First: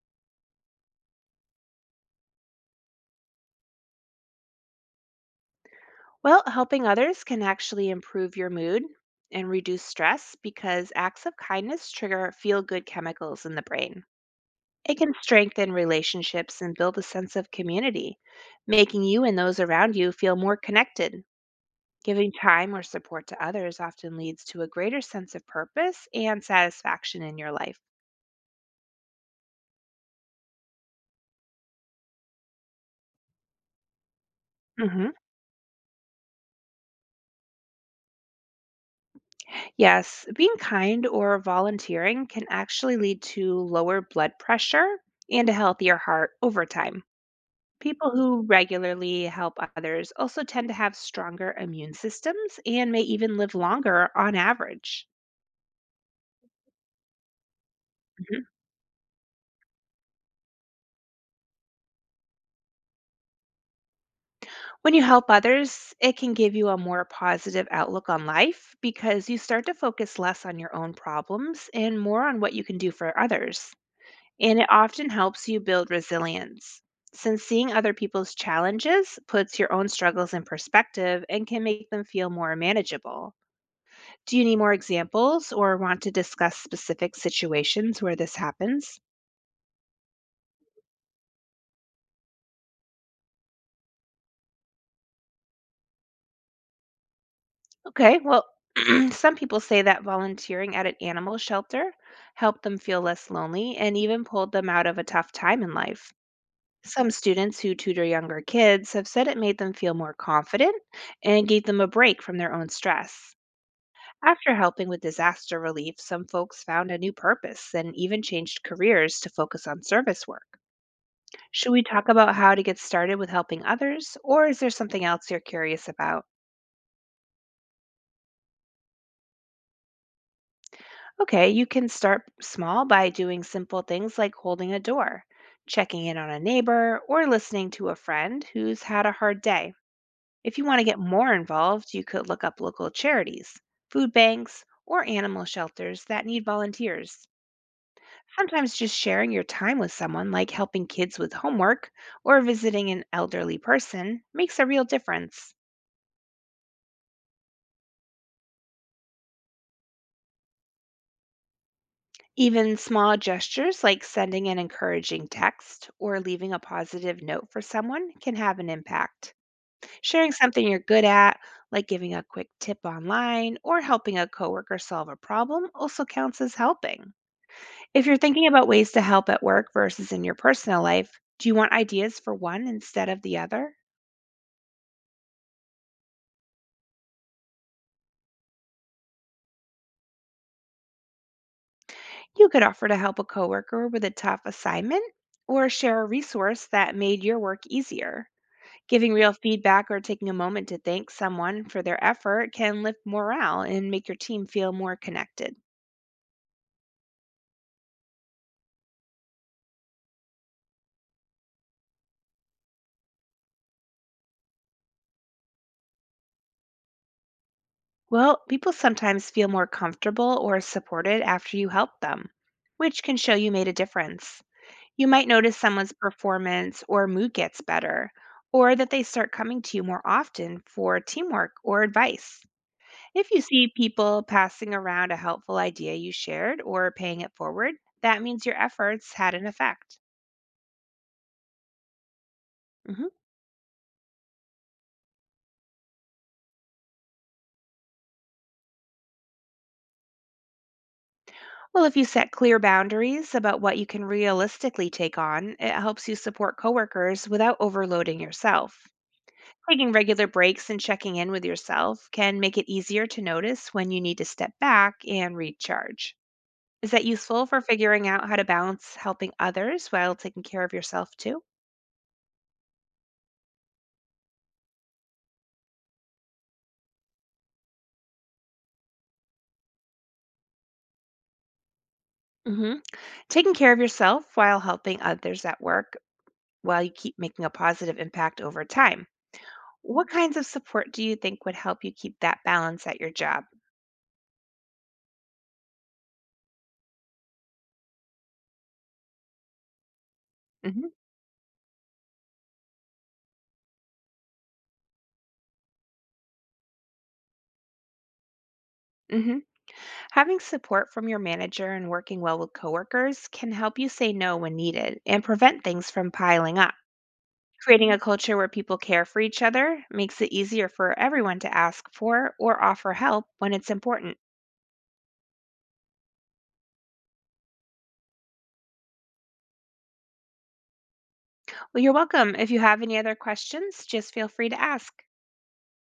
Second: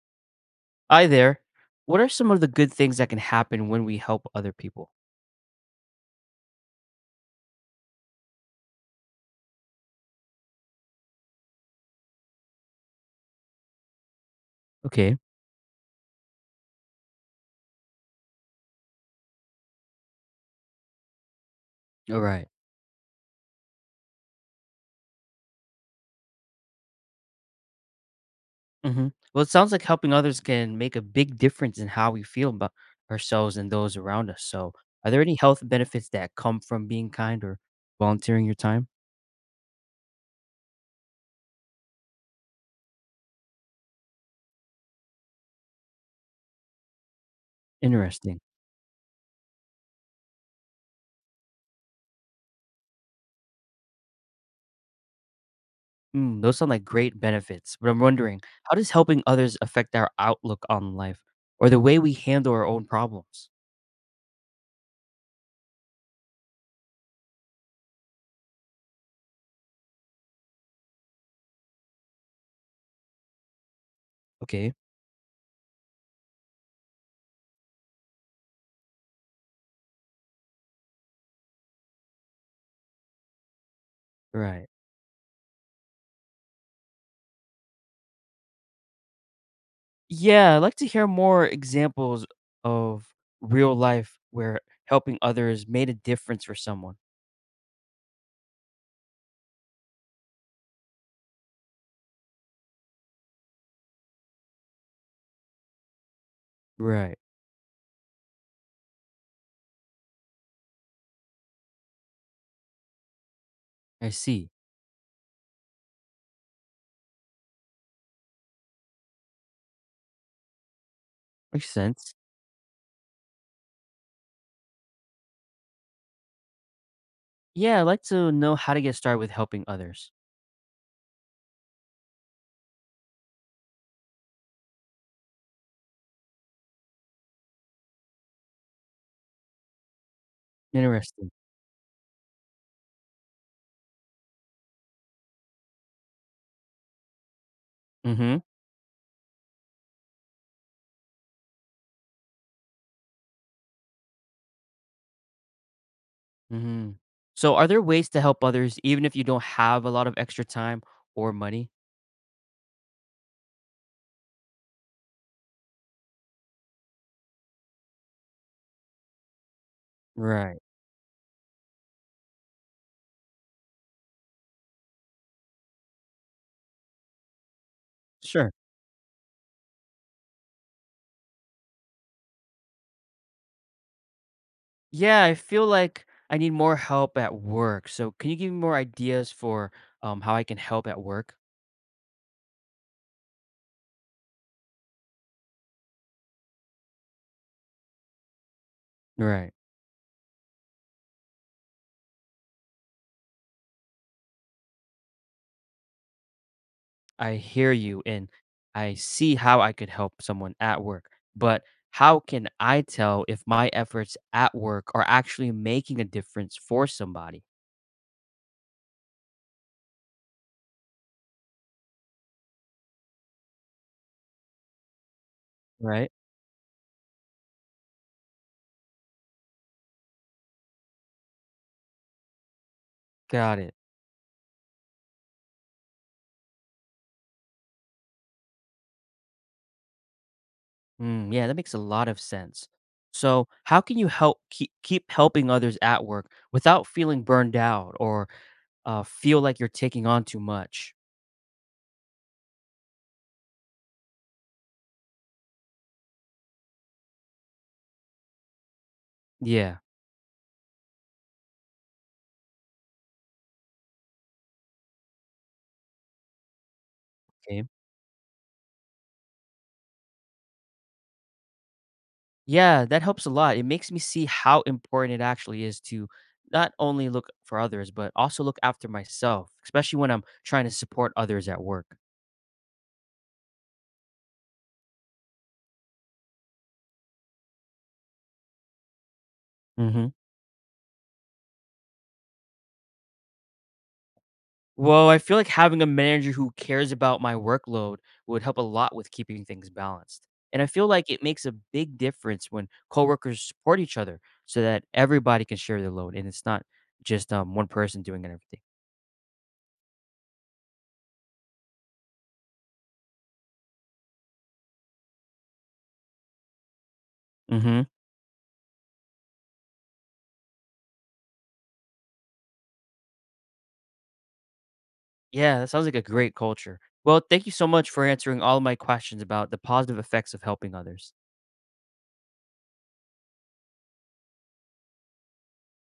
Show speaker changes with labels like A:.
A: Hi there. What are some of the good things that can happen when we help other people?
B: Well, helping others can actually improve your mood and reduce stress because acts of kindness trigger feel good chemicals in the brain. It can
A: Okay.
B: strengthen relationships and build a sense of community, making you and those around you feel more connected.
A: All
B: Giving
A: right.
B: time or support to others often leads to a greater sense of purpose and satisfaction in your life.
A: hmm Well, it sounds like helping others can make a big difference in how we feel about ourselves and those around us. So,
B: Hmm.
A: are there any health benefits that come from being kind or volunteering your time?
B: Yes, being kind or volunteering can actually lead to lower blood pressure and a healthier heart over time. People
A: Interesting.
B: who regularly help others also tend to have stronger immune systems and may even live longer on average.
A: Those sound like great benefits, but I'm wondering,
B: Mhm.
A: how does helping others affect our outlook on life or the way we handle our own problems?
B: When you help others, it can give you a more positive outlook on life because you start to focus less on your own problems and more on what you can do for others. And it
A: Okay.
B: often helps you build resilience. Since seeing other people's challenges puts your own struggles in perspective and can make them feel more manageable. Do you need
A: Right.
B: more examples or want to discuss specific situations where this happens?
A: Yeah, I'd like to hear more examples of real life where helping others made a difference for someone.
B: Okay, well, some people say that volunteering at an animal shelter helped them feel less lonely and even pulled them out of a tough time in life. Some
A: Right.
B: students who tutor younger kids have said it made them feel more confident and gave them a break from their own stress.
A: I see.
B: After helping with disaster relief, some folks found a new purpose and even changed careers to focus on service work. Should
A: Makes
B: we talk
A: sense.
B: about how to get started with helping others, or is there something else you're curious about?
A: Yeah, I'd like to know how to get started with helping others.
B: Okay, you can start small by doing simple things like holding a door, checking in on a neighbor, or listening to a friend who's had a hard day. If you want to get
A: Interesting.
B: more involved, you could look up local charities, food banks, or animal shelters that need volunteers.
A: Mhm.
B: Sometimes just sharing your time with someone, like helping kids with homework or visiting an elderly person, makes a real difference.
A: Hmm. So, are there ways to help others even if you don't have a lot of extra time or money?
B: Even small gestures like sending an encouraging text or leaving a positive note for someone can have an impact. Sharing
A: Right.
B: something you're good at, like giving a quick tip online or helping a coworker solve a problem, also counts as helping. If you're thinking
A: Sure.
B: about ways to help at work versus in your personal life, do you want ideas for one instead of the other?
A: Yeah, I feel like I need more help at work. So, can you give me more ideas for how I can help at work?
B: You could offer to help a coworker with a tough assignment or share a resource that made your work easier. Giving real
A: Right.
B: feedback or taking a moment to thank someone for their effort can lift morale and make your team feel more connected.
A: I hear you and I see how I could help someone at work, but how can I tell if my efforts at work are actually making a difference for somebody?
B: Well, people sometimes feel more comfortable or supported after you help them, which can show you made a difference. You might notice someone's
A: Right?
B: performance or mood gets better, or that they start coming to you more often for teamwork or advice. If you
A: Got
B: see
A: it.
B: people passing around a helpful idea you shared or paying it forward, that means your efforts had an effect.
A: Mm, yeah, that makes a lot of sense.
B: Mm-hmm.
A: So, how can you help keep helping others at work without feeling burned out or feel like you're taking on too much?
B: Well, if you set clear boundaries about what you can realistically take on, it helps you support coworkers without overloading yourself.
A: Yeah.
B: Taking regular breaks and checking in with yourself can make it easier to notice when you need to step back and recharge. Is that useful for
A: Okay.
B: figuring out how to balance helping others while taking care of yourself too?
A: Yeah, that helps a lot. It makes me see how important it actually is to not only look for others, but also look after myself, especially when I'm trying to support others at work.
B: Hmm. Taking care of yourself while helping others at work while you keep making a positive impact over time. What
A: Hmm.
B: kinds of support do you think would help you keep that balance at your job?
A: Well, I feel like having a manager who cares about my workload would help a lot with keeping things balanced. And I feel like it makes a big difference when coworkers support each other so that everybody can share their load and it's not just one person doing everything.
B: Hmm. Having support from your manager and working well with coworkers can help you say no when needed and prevent things from piling up.
A: Hmm.
B: Creating a culture where people care for each other makes it easier for everyone to ask for or offer help when it's important.
A: Yeah, that sounds like a great culture. Well, thank you so much for answering all of my questions about the positive effects of helping others.
B: Well, you're welcome. If you have any other questions, just feel free to ask.